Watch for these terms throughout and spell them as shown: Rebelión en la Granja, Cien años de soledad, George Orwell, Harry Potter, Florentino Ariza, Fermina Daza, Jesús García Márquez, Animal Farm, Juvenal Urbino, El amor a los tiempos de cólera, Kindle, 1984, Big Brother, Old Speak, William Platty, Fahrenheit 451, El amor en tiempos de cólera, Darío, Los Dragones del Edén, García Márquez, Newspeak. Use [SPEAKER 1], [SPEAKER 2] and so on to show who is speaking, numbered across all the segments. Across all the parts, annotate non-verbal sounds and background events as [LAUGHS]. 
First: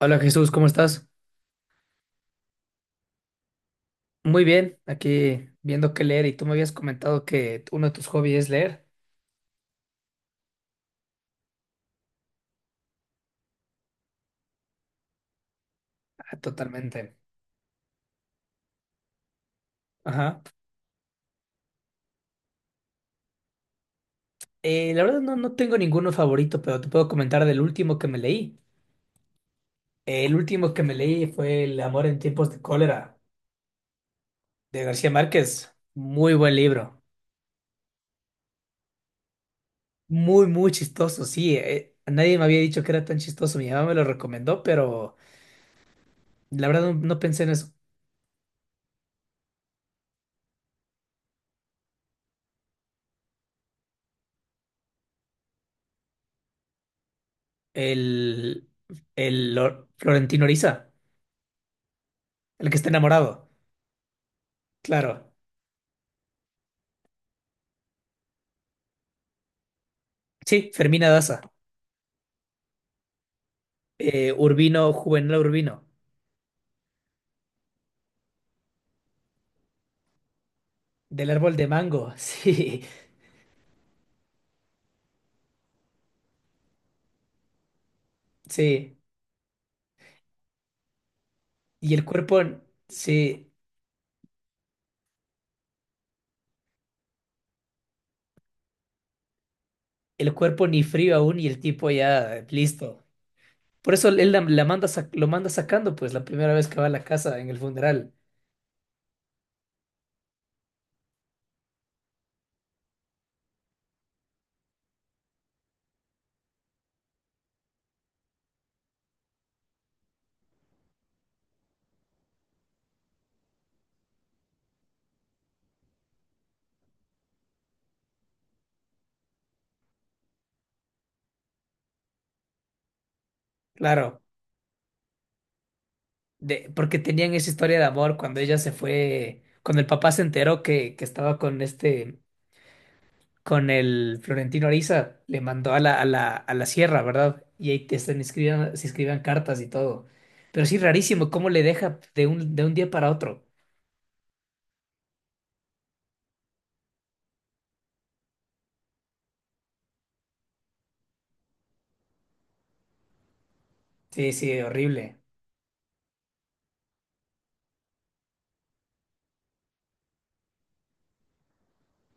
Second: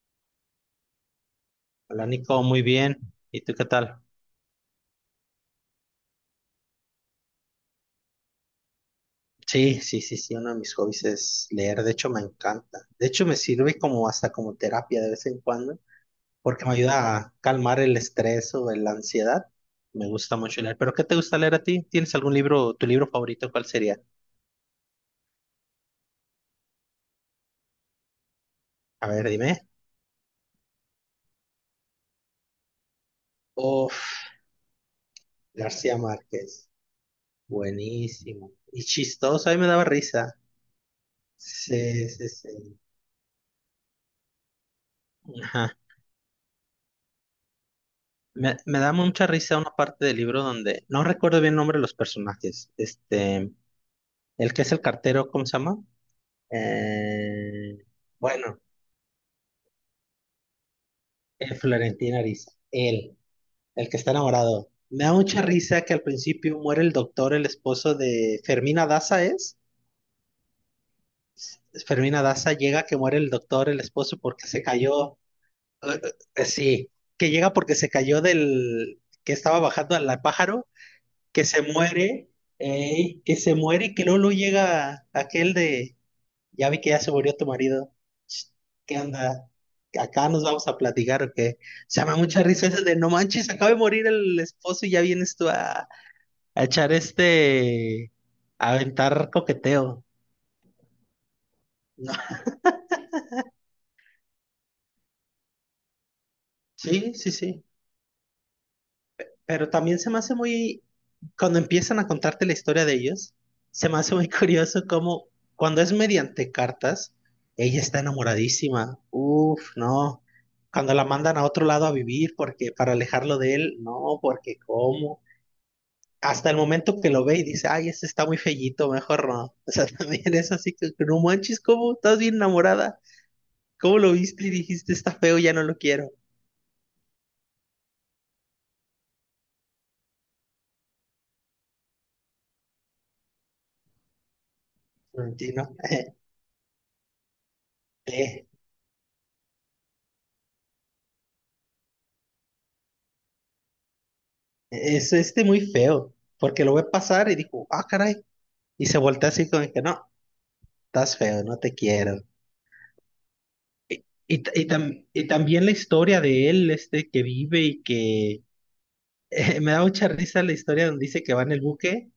[SPEAKER 1] Hola Jesús, ¿cómo estás?
[SPEAKER 2] Hola Nico, muy bien. ¿Y tú qué tal?
[SPEAKER 1] Muy bien, aquí viendo qué leer y tú me habías comentado que uno de tus hobbies es leer.
[SPEAKER 2] Sí, sí, sí, sí, uno de mis hobbies es leer, de hecho me encanta. De hecho me sirve como hasta como terapia de vez en cuando,
[SPEAKER 1] Ah,
[SPEAKER 2] porque me
[SPEAKER 1] totalmente.
[SPEAKER 2] ayuda a calmar el estrés o la ansiedad. Me gusta
[SPEAKER 1] Ajá.
[SPEAKER 2] mucho leer. ¿Pero qué te gusta leer a ti? ¿Tienes algún libro, tu libro favorito, cuál sería?
[SPEAKER 1] La verdad no tengo ninguno favorito, pero te puedo comentar del último que me leí.
[SPEAKER 2] A ver, dime.
[SPEAKER 1] El último que me leí fue El amor en tiempos de cólera
[SPEAKER 2] Uf,
[SPEAKER 1] de García Márquez.
[SPEAKER 2] García
[SPEAKER 1] Muy buen
[SPEAKER 2] Márquez.
[SPEAKER 1] libro.
[SPEAKER 2] Buenísimo. Y chistoso, a mí me daba risa.
[SPEAKER 1] Muy, muy chistoso, sí.
[SPEAKER 2] Sí, sí,
[SPEAKER 1] Nadie me había
[SPEAKER 2] sí.
[SPEAKER 1] dicho que era tan chistoso. Mi mamá me lo recomendó, pero
[SPEAKER 2] Ajá.
[SPEAKER 1] la verdad no pensé en eso.
[SPEAKER 2] Me da mucha risa una parte del libro donde no recuerdo bien el nombre de los personajes. Este, el que es el cartero, ¿cómo se llama? Eh, bueno,
[SPEAKER 1] El, Florentino Oriza,
[SPEAKER 2] eh, Florentino Ariza,
[SPEAKER 1] el que está
[SPEAKER 2] él,
[SPEAKER 1] enamorado.
[SPEAKER 2] el que está enamorado. Me da
[SPEAKER 1] Claro.
[SPEAKER 2] mucha risa que al principio muere el doctor, el esposo de Fermina Daza, ¿es?
[SPEAKER 1] Sí, Fermina Daza.
[SPEAKER 2] Fermina Daza llega que muere el doctor, el esposo, porque se
[SPEAKER 1] Urbino,
[SPEAKER 2] cayó.
[SPEAKER 1] Juvenal Urbino.
[SPEAKER 2] Eh, sí, que llega porque se cayó del que estaba bajando al pájaro
[SPEAKER 1] Del
[SPEAKER 2] que
[SPEAKER 1] árbol
[SPEAKER 2] se
[SPEAKER 1] de mango. [LAUGHS]
[SPEAKER 2] muere,
[SPEAKER 1] Sí,
[SPEAKER 2] ey, que se muere y que luego, llega aquel de, ya vi que ya se murió tu marido, Ch,
[SPEAKER 1] sí.
[SPEAKER 2] ¿qué onda? Acá nos vamos a platicar o qué.
[SPEAKER 1] Y
[SPEAKER 2] Se
[SPEAKER 1] el
[SPEAKER 2] me da
[SPEAKER 1] cuerpo,
[SPEAKER 2] mucha risa ese de, no manches,
[SPEAKER 1] sí.
[SPEAKER 2] acaba de morir el esposo y ya vienes tú a echar este, a aventar coqueteo. [LAUGHS]
[SPEAKER 1] El cuerpo ni frío aún y el tipo
[SPEAKER 2] No,
[SPEAKER 1] ya listo. Por eso él la manda, lo manda sacando, pues, la primera vez que va a la
[SPEAKER 2] sí, sí,
[SPEAKER 1] casa en el
[SPEAKER 2] sí.
[SPEAKER 1] funeral.
[SPEAKER 2] Pero también se me hace muy, cuando empiezan a contarte la historia de ellos, se me hace muy [LAUGHS] curioso cómo cuando es mediante cartas, ella está enamoradísima. Uf, no. Cuando la mandan a otro lado a vivir porque para alejarlo de él, no, porque cómo. Hasta el momento que lo ve y dice, ay, ese está muy fellito, mejor no. O sea, [LAUGHS] también es así que no manches, ¿cómo? Estás bien enamorada. ¿Cómo lo
[SPEAKER 1] Claro.
[SPEAKER 2] viste y dijiste, está feo, ya no lo quiero?
[SPEAKER 1] De, porque tenían esa historia de amor cuando ella se fue. Cuando el papá se enteró que estaba con este. Con el Florentino Ariza, le
[SPEAKER 2] Sí, ¿no?
[SPEAKER 1] mandó a la sierra, ¿verdad? Y ahí te están
[SPEAKER 2] [LAUGHS]
[SPEAKER 1] escribiendo, se escribían cartas y todo. Pero sí, rarísimo, cómo le deja de un día para otro.
[SPEAKER 2] Es este muy feo, porque lo ve pasar y dijo, ah, caray. Y se voltea así como que, no, estás feo, no te quiero. Y,
[SPEAKER 1] Sí,
[SPEAKER 2] y,
[SPEAKER 1] sí,
[SPEAKER 2] y tam-
[SPEAKER 1] horrible.
[SPEAKER 2] y
[SPEAKER 1] [LAUGHS]
[SPEAKER 2] también la historia de él, este que vive y que [LAUGHS] me da mucha risa la historia donde dice que va en el buque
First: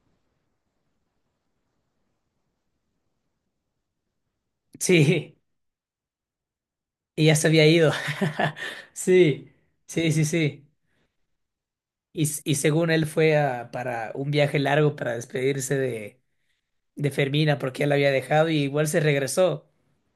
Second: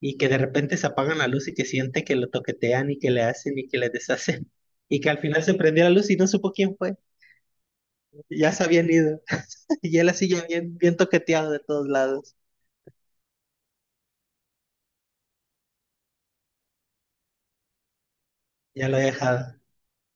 [SPEAKER 2] y que de repente se apagan la luz y que siente que lo toquetean y que le hacen y que le deshacen. [LAUGHS] Y que al
[SPEAKER 1] Sí,
[SPEAKER 2] final se prendió la luz y no supo quién fue.
[SPEAKER 1] y ya se había ido.
[SPEAKER 2] Ya
[SPEAKER 1] [LAUGHS]
[SPEAKER 2] se habían ido.
[SPEAKER 1] Sí,
[SPEAKER 2] [LAUGHS] Y él
[SPEAKER 1] sí, sí,
[SPEAKER 2] así ya
[SPEAKER 1] sí.
[SPEAKER 2] bien, bien toqueteado de todos
[SPEAKER 1] Y,
[SPEAKER 2] lados.
[SPEAKER 1] s- y según él para un viaje largo para despedirse de Fermina porque ya la había dejado y igual
[SPEAKER 2] Ya lo
[SPEAKER 1] se
[SPEAKER 2] he dejado.
[SPEAKER 1] regresó.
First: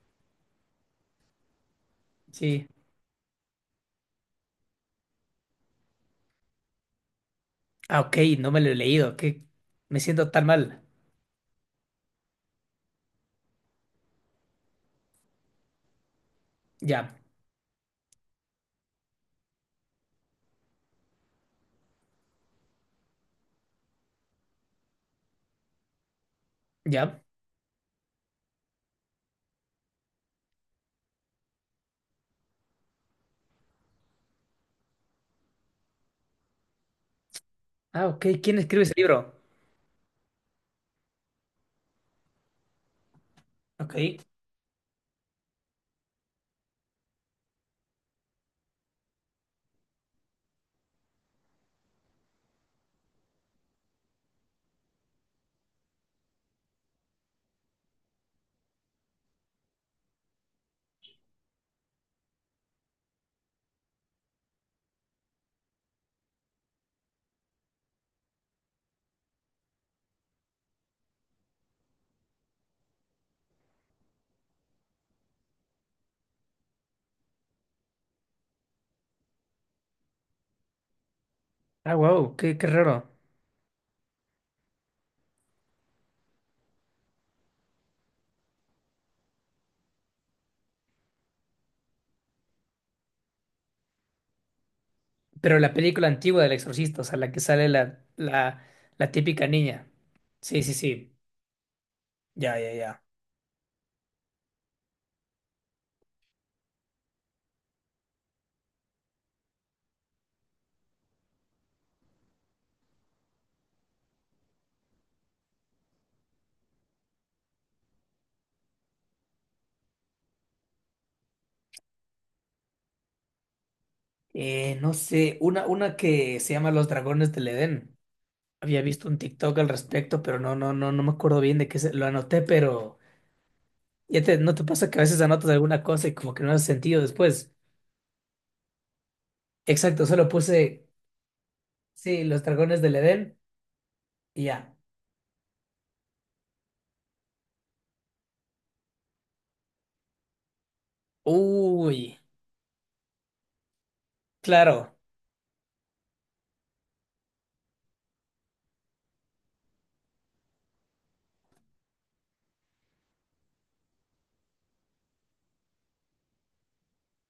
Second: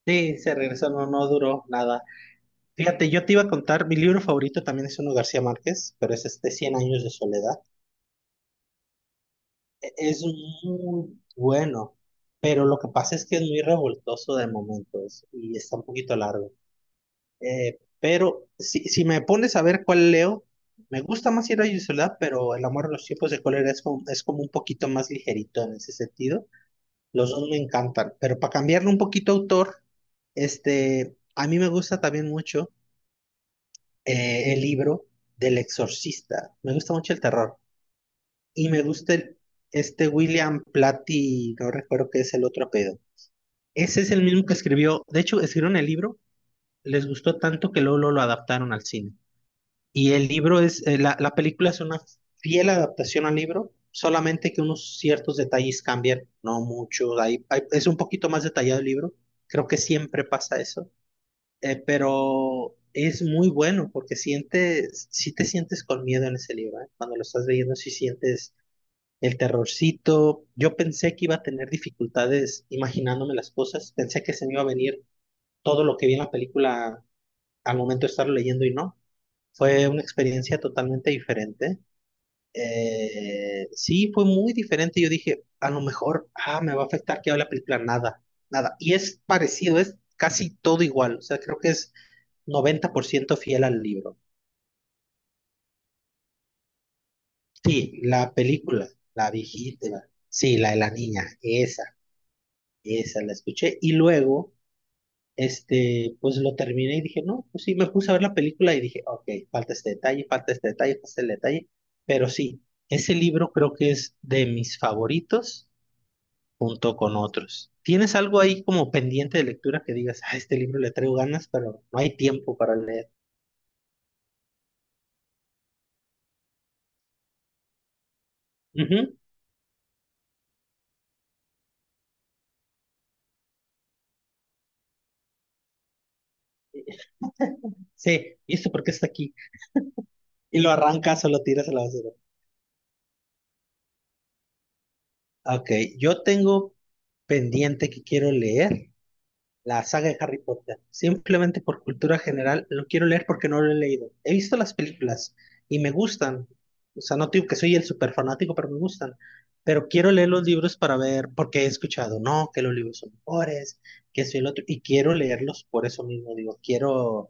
[SPEAKER 2] Sí, se regresó, no, no duró nada.
[SPEAKER 1] Sí.
[SPEAKER 2] Fíjate, yo te iba a contar, mi libro favorito también es uno de García Márquez, pero es este Cien años de soledad.
[SPEAKER 1] Ah, ok, no me lo he leído. ¿Qué?
[SPEAKER 2] E-
[SPEAKER 1] Me
[SPEAKER 2] Es
[SPEAKER 1] siento tan mal.
[SPEAKER 2] muy bueno, pero lo que pasa es que es muy revoltoso de momentos y está un poquito largo.
[SPEAKER 1] Ya,
[SPEAKER 2] Pero si, si me pones a ver cuál leo, me gusta más Cien años de soledad, pero El amor a los tiempos de cólera es como un poquito más ligerito en ese sentido.
[SPEAKER 1] ya.
[SPEAKER 2] Los dos me encantan, pero para cambiarle un poquito autor, este, a mí me gusta también mucho. El libro del exorcista. Me gusta mucho el terror.
[SPEAKER 1] Ah, ok. ¿Quién
[SPEAKER 2] Y me
[SPEAKER 1] escribe ese
[SPEAKER 2] gusta
[SPEAKER 1] libro?
[SPEAKER 2] este William Platty, no recuerdo qué es el otro apellido.
[SPEAKER 1] Ok.
[SPEAKER 2] Ese es el mismo que escribió, de hecho, escribieron el libro, les gustó tanto que luego, luego lo adaptaron al cine. Y el libro es, la película es una fiel adaptación al libro, solamente que unos ciertos detalles cambian, no mucho, es un poquito más detallado el libro. Creo que siempre pasa eso. Pero es muy bueno porque sientes, si te sientes con miedo en ese libro, ¿eh? Cuando lo estás leyendo, si sientes el terrorcito. Yo pensé que iba a tener dificultades imaginándome las cosas, pensé que se me iba a venir todo lo que vi en la película al momento de estarlo leyendo y no. Fue una experiencia totalmente diferente.
[SPEAKER 1] Ah, wow, qué, qué raro.
[SPEAKER 2] Sí, fue muy diferente. Yo dije, a lo mejor, ah, me va a afectar que hable la película, nada, nada. Y es parecido, es casi todo igual. O sea, creo que es 90% fiel al libro.
[SPEAKER 1] Pero la película antigua del Exorcista, o sea, la que sale
[SPEAKER 2] Sí, la película,
[SPEAKER 1] la
[SPEAKER 2] la
[SPEAKER 1] típica niña.
[SPEAKER 2] viejita, sí,
[SPEAKER 1] Sí,
[SPEAKER 2] la
[SPEAKER 1] sí,
[SPEAKER 2] de la
[SPEAKER 1] sí.
[SPEAKER 2] niña, esa,
[SPEAKER 1] Ya, ya, ya.
[SPEAKER 2] esa la escuché. Y luego, este, pues lo terminé y dije, no, pues sí, me puse a ver la película y dije, ok, falta este detalle, falta este detalle, falta este detalle. Pero sí, ese libro creo que es de mis favoritos junto con otros. ¿Tienes algo ahí como pendiente de lectura que digas, ah, este libro le traigo ganas, pero no hay tiempo para leer?
[SPEAKER 1] No sé, una que se llama Los Dragones del Edén. Había visto
[SPEAKER 2] Ujú.
[SPEAKER 1] un TikTok al respecto, pero no, no, no, no me acuerdo bien de qué se, lo anoté, pero ya te, ¿no te pasa que a veces anotas alguna cosa y como que no hace sentido después?
[SPEAKER 2] Sí, ¿y esto por qué está aquí?
[SPEAKER 1] Exacto, solo
[SPEAKER 2] Y lo
[SPEAKER 1] puse,
[SPEAKER 2] arrancas o lo tiras a la basura.
[SPEAKER 1] sí, Los Dragones del Edén y ya.
[SPEAKER 2] Ok, yo tengo pendiente que quiero leer la saga de Harry Potter. Simplemente por cultura
[SPEAKER 1] Uy,
[SPEAKER 2] general lo quiero leer porque no lo he leído. He visto las
[SPEAKER 1] claro,
[SPEAKER 2] películas y me gustan. O sea, no digo que soy el super fanático, pero me gustan. Pero quiero leer los libros para ver, porque he escuchado, no, que los libros son mejores, que soy el otro, y quiero leerlos por eso mismo. Digo, quiero,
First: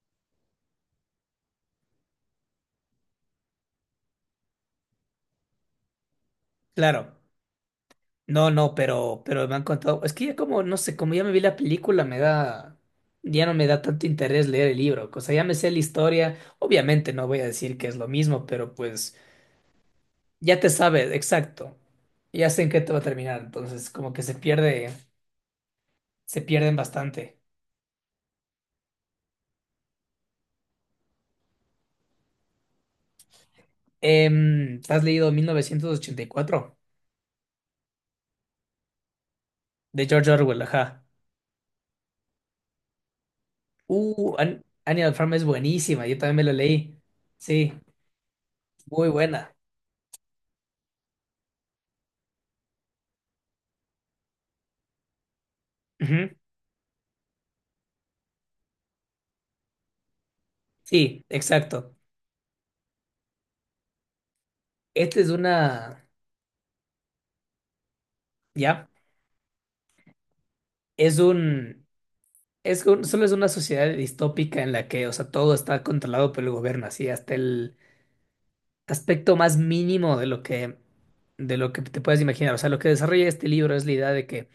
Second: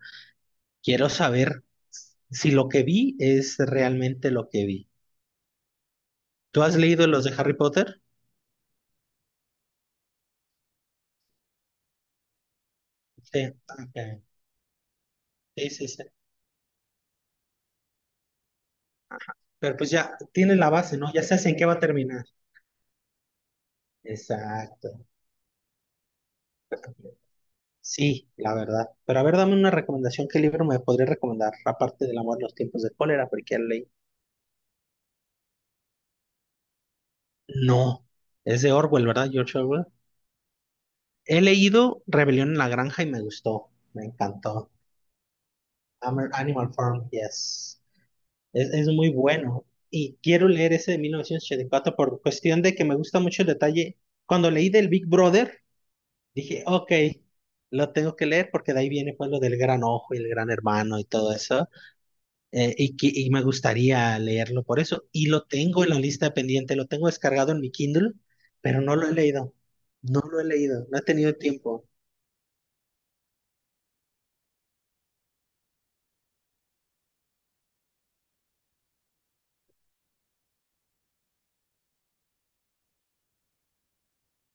[SPEAKER 2] quiero saber si lo que vi es realmente lo que vi. ¿Tú has leído
[SPEAKER 1] claro.
[SPEAKER 2] los de Harry Potter?
[SPEAKER 1] No, no, pero me han contado. Es que ya como, no sé, como ya me vi la película, me da. Ya
[SPEAKER 2] Sí,
[SPEAKER 1] no me da tanto
[SPEAKER 2] ok.
[SPEAKER 1] interés leer el libro. O sea, ya me sé
[SPEAKER 2] Sí,
[SPEAKER 1] la
[SPEAKER 2] sí, sí.
[SPEAKER 1] historia. Obviamente no voy a decir que es lo mismo, pero pues
[SPEAKER 2] Pero pues ya tienes
[SPEAKER 1] ya te
[SPEAKER 2] la base,
[SPEAKER 1] sabes,
[SPEAKER 2] ¿no? Ya sabes en qué va
[SPEAKER 1] exacto.
[SPEAKER 2] a terminar.
[SPEAKER 1] Ya sé en qué te va a terminar. Entonces, como que
[SPEAKER 2] Exacto.
[SPEAKER 1] se pierden bastante.
[SPEAKER 2] Sí, la verdad. Pero a ver, dame una recomendación. ¿Qué libro me podría recomendar? Aparte del amor en los tiempos de cólera, porque ya lo leí.
[SPEAKER 1] ¿Has leído 1984?
[SPEAKER 2] No, es de Orwell, ¿verdad? George Orwell.
[SPEAKER 1] De George Orwell, ajá.
[SPEAKER 2] He leído Rebelión en la Granja y me gustó. Me encantó.
[SPEAKER 1] Animal Farm es buenísima. Yo también me la
[SPEAKER 2] Animal
[SPEAKER 1] leí.
[SPEAKER 2] Farm,
[SPEAKER 1] Sí,
[SPEAKER 2] yes. Es
[SPEAKER 1] muy
[SPEAKER 2] muy
[SPEAKER 1] buena.
[SPEAKER 2] bueno. Y quiero leer ese de 1984 por cuestión de que me gusta mucho el detalle. Cuando leí del Big Brother,
[SPEAKER 1] Ujú.
[SPEAKER 2] dije, ok, lo tengo que leer porque de ahí viene pues lo del gran ojo y el gran hermano y
[SPEAKER 1] Sí,
[SPEAKER 2] todo eso.
[SPEAKER 1] exacto.
[SPEAKER 2] Y me gustaría leerlo por eso.
[SPEAKER 1] Esta
[SPEAKER 2] Y
[SPEAKER 1] es
[SPEAKER 2] lo tengo en la
[SPEAKER 1] una.
[SPEAKER 2] lista pendiente, lo tengo descargado en mi Kindle, pero
[SPEAKER 1] ¿Ya?
[SPEAKER 2] no lo he leído. No lo he leído, no he
[SPEAKER 1] Es
[SPEAKER 2] tenido tiempo.
[SPEAKER 1] un, solo es una sociedad distópica en la que, o sea, todo está controlado por el gobierno, así hasta el aspecto más mínimo de lo de lo que te puedes imaginar. O sea, lo que desarrolla este libro es la idea de que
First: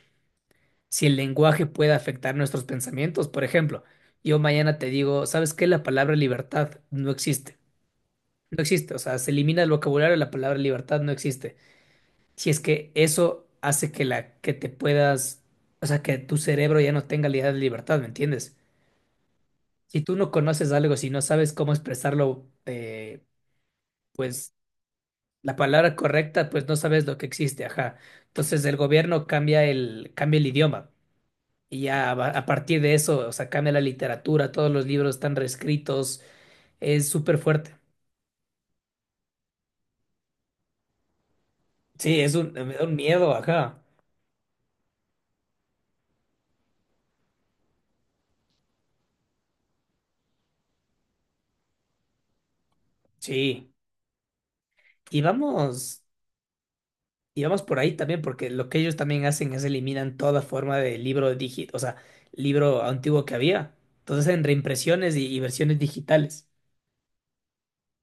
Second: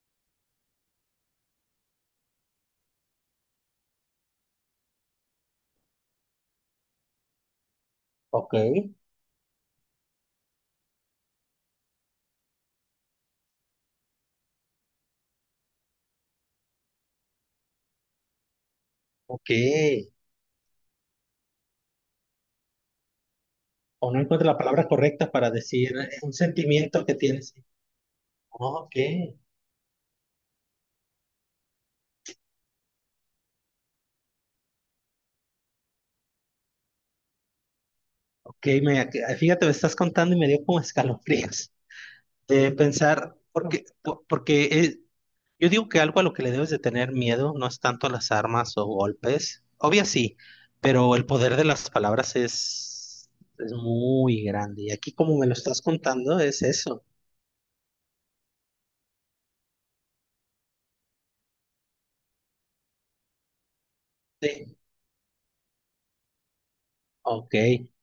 [SPEAKER 1] si el lenguaje puede afectar nuestros pensamientos, por ejemplo, yo mañana te digo, ¿sabes qué? La palabra libertad no existe.
[SPEAKER 2] Ok,
[SPEAKER 1] No existe, o sea, se elimina el vocabulario, la palabra libertad no existe. Si es que eso hace que la que te puedas, o sea, que tu cerebro ya no tenga la idea de libertad, ¿me entiendes? Si
[SPEAKER 2] ok.
[SPEAKER 1] tú no conoces algo, si no sabes cómo expresarlo,
[SPEAKER 2] O no encuentro
[SPEAKER 1] pues
[SPEAKER 2] la palabra correcta para
[SPEAKER 1] la palabra
[SPEAKER 2] decir un
[SPEAKER 1] correcta, pues no
[SPEAKER 2] sentimiento
[SPEAKER 1] sabes
[SPEAKER 2] que
[SPEAKER 1] lo que
[SPEAKER 2] tienes.
[SPEAKER 1] existe, ajá. Entonces el
[SPEAKER 2] Ok,
[SPEAKER 1] gobierno cambia el idioma y a partir de eso, o sea, cambia la literatura, todos los libros están reescritos, es súper fuerte.
[SPEAKER 2] ok. Fíjate, me estás contando y me dio como escalofríos.
[SPEAKER 1] Sí, es un,
[SPEAKER 2] De
[SPEAKER 1] me da un miedo,
[SPEAKER 2] pensar,
[SPEAKER 1] ajá.
[SPEAKER 2] porque, porque yo digo que algo a lo que le debes de tener miedo no es tanto las armas o golpes. Obvio sí, pero el poder de las palabras
[SPEAKER 1] Sí.
[SPEAKER 2] es muy grande. Y aquí
[SPEAKER 1] Y
[SPEAKER 2] como me lo estás
[SPEAKER 1] vamos,
[SPEAKER 2] contando es eso.
[SPEAKER 1] y vamos por ahí también, porque lo que ellos también hacen es eliminan toda forma de libro digital, o sea, libro antiguo que había. Entonces en
[SPEAKER 2] Sí,
[SPEAKER 1] reimpresiones y versiones digitales.
[SPEAKER 2] ok.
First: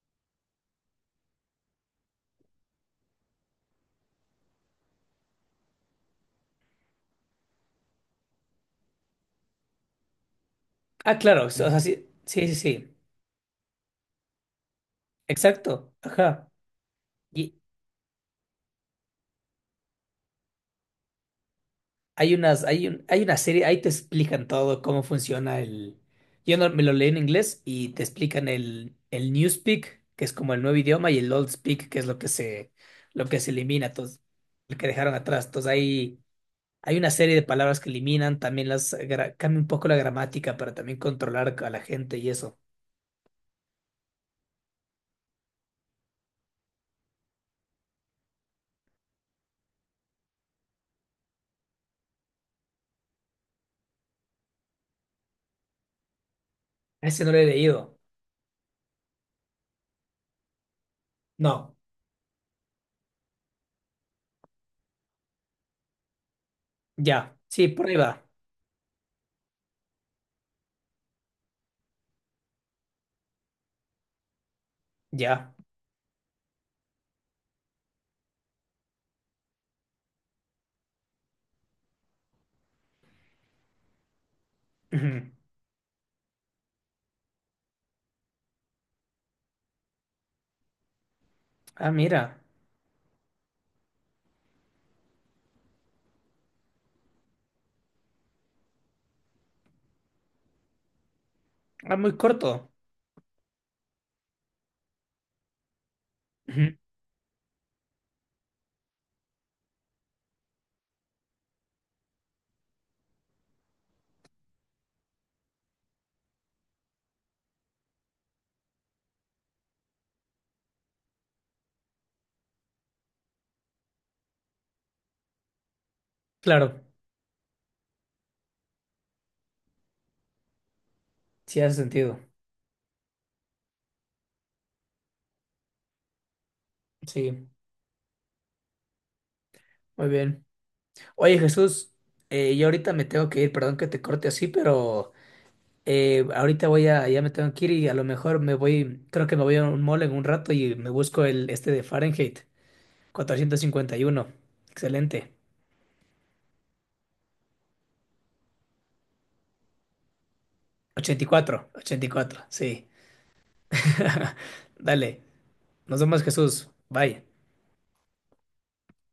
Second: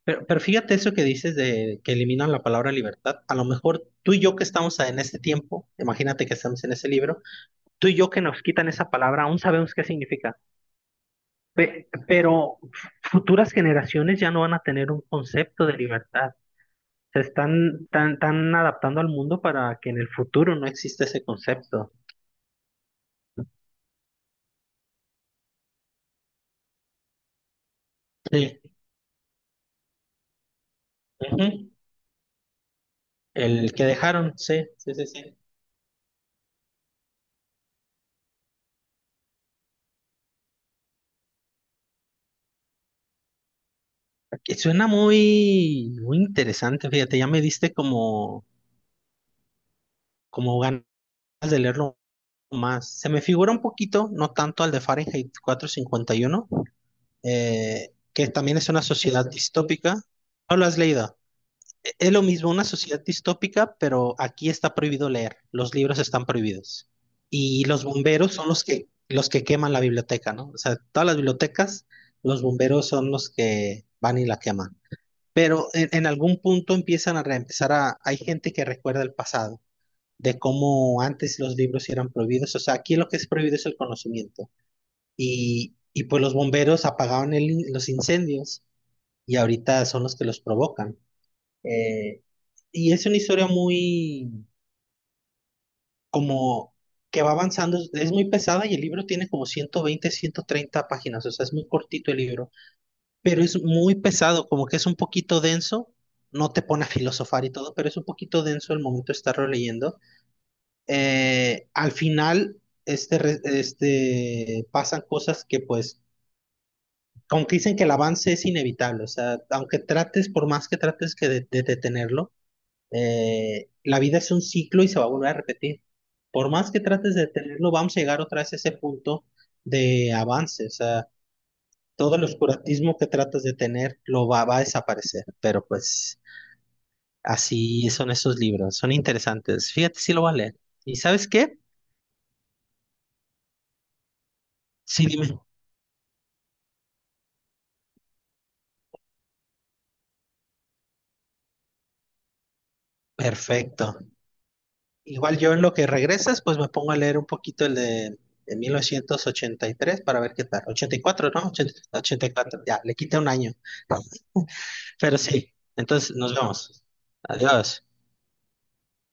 [SPEAKER 2] Pero fíjate eso que dices de que eliminan la palabra libertad. A lo mejor tú y yo que estamos en este tiempo, imagínate que estamos en ese libro, tú y yo que nos quitan esa palabra, aún sabemos qué significa.
[SPEAKER 1] Ah, claro, o sea, sí, sí, sí,
[SPEAKER 2] Pero
[SPEAKER 1] sí,
[SPEAKER 2] futuras generaciones ya no van a tener un concepto de
[SPEAKER 1] exacto,
[SPEAKER 2] libertad.
[SPEAKER 1] ajá.
[SPEAKER 2] Se
[SPEAKER 1] Y
[SPEAKER 2] están tan, tan adaptando al mundo para que en el futuro no exista ese concepto.
[SPEAKER 1] hay una serie, ahí te explican todo cómo funciona el. Yo no, me lo leí en inglés y te explican
[SPEAKER 2] Sí.
[SPEAKER 1] el Newspeak, que es como el nuevo idioma, y el Old
[SPEAKER 2] Ujú.
[SPEAKER 1] Speak, que es lo que se
[SPEAKER 2] El que
[SPEAKER 1] elimina, entonces,
[SPEAKER 2] dejaron, sí,
[SPEAKER 1] lo que
[SPEAKER 2] sí, sí,
[SPEAKER 1] dejaron
[SPEAKER 2] sí.
[SPEAKER 1] atrás. Entonces, hay una serie de palabras que eliminan, también cambia un poco la gramática para también controlar a la gente y eso.
[SPEAKER 2] Que suena muy, muy interesante, fíjate, ya me diste como ganas de leerlo más. Se me figura un poquito, no tanto al de Fahrenheit 451,
[SPEAKER 1] Ese no lo he leído.
[SPEAKER 2] que también es una sociedad distópica. ¿No lo has leído?
[SPEAKER 1] No,
[SPEAKER 2] Es lo mismo, una sociedad distópica, pero aquí está prohibido leer, los libros están prohibidos.
[SPEAKER 1] ya,
[SPEAKER 2] Y
[SPEAKER 1] sí,
[SPEAKER 2] los
[SPEAKER 1] prueba,
[SPEAKER 2] bomberos son los que queman la biblioteca, ¿no? O sea, todas las bibliotecas, los bomberos son los que van y la queman.
[SPEAKER 1] ya.
[SPEAKER 2] Pero en algún punto empiezan a reempezar a, hay gente que recuerda el pasado, de cómo antes los libros eran prohibidos. O sea, aquí lo que es prohibido es el conocimiento.
[SPEAKER 1] Ujú.
[SPEAKER 2] Y pues los bomberos apagaban los incendios y ahorita son los que los provocan.
[SPEAKER 1] Ah,
[SPEAKER 2] Eh,
[SPEAKER 1] mira.
[SPEAKER 2] y es una historia muy como que va avanzando, es muy pesada y el libro tiene como 120 130 páginas, o sea, es muy
[SPEAKER 1] Ah,
[SPEAKER 2] cortito
[SPEAKER 1] muy
[SPEAKER 2] el libro,
[SPEAKER 1] corto.
[SPEAKER 2] pero es muy pesado, como que es un poquito denso, no te
[SPEAKER 1] Ujú.
[SPEAKER 2] pone a filosofar y todo, pero es un poquito denso el momento de estarlo leyendo. Al final, este, este, pasan cosas que pues, como que dicen que el avance es inevitable, o sea, aunque trates, por más que trates que de detenerlo, la vida es un ciclo y se va a volver a repetir. Por más que
[SPEAKER 1] Claro,
[SPEAKER 2] trates de detenerlo, vamos a llegar otra vez a ese punto de avance. O sea,
[SPEAKER 1] sí hace
[SPEAKER 2] todo
[SPEAKER 1] sentido.
[SPEAKER 2] el oscurantismo que tratas de tener lo va a desaparecer. Pero pues
[SPEAKER 1] Sí,
[SPEAKER 2] así son esos libros, son interesantes. Fíjate
[SPEAKER 1] muy
[SPEAKER 2] si lo voy a
[SPEAKER 1] bien.
[SPEAKER 2] leer. ¿Y sabes
[SPEAKER 1] Oye,
[SPEAKER 2] qué?
[SPEAKER 1] Jesús, yo ahorita me tengo que ir, perdón que te corte así,
[SPEAKER 2] Sí,
[SPEAKER 1] pero
[SPEAKER 2] dime.
[SPEAKER 1] ya me tengo que ir y a lo mejor me voy, creo que me voy a un mall en un rato y me busco el este de Fahrenheit cuatrocientos
[SPEAKER 2] Perfecto.
[SPEAKER 1] cincuenta y uno Excelente. Ochenta.
[SPEAKER 2] Igual yo en lo que regresas, pues me pongo a leer un poquito el de 1983 para ver qué tal. ochenta y
[SPEAKER 1] ochenta y
[SPEAKER 2] cuatro ¿no?
[SPEAKER 1] cuatro
[SPEAKER 2] ochenta
[SPEAKER 1] ochenta y
[SPEAKER 2] ochenta y
[SPEAKER 1] cuatro,
[SPEAKER 2] cuatro ya,
[SPEAKER 1] sí.
[SPEAKER 2] le quita un año.
[SPEAKER 1] [LAUGHS]
[SPEAKER 2] Pero
[SPEAKER 1] Dale,
[SPEAKER 2] sí,
[SPEAKER 1] nos
[SPEAKER 2] entonces
[SPEAKER 1] vemos,
[SPEAKER 2] nos
[SPEAKER 1] Jesús.
[SPEAKER 2] vemos.
[SPEAKER 1] Bye.
[SPEAKER 2] Adiós.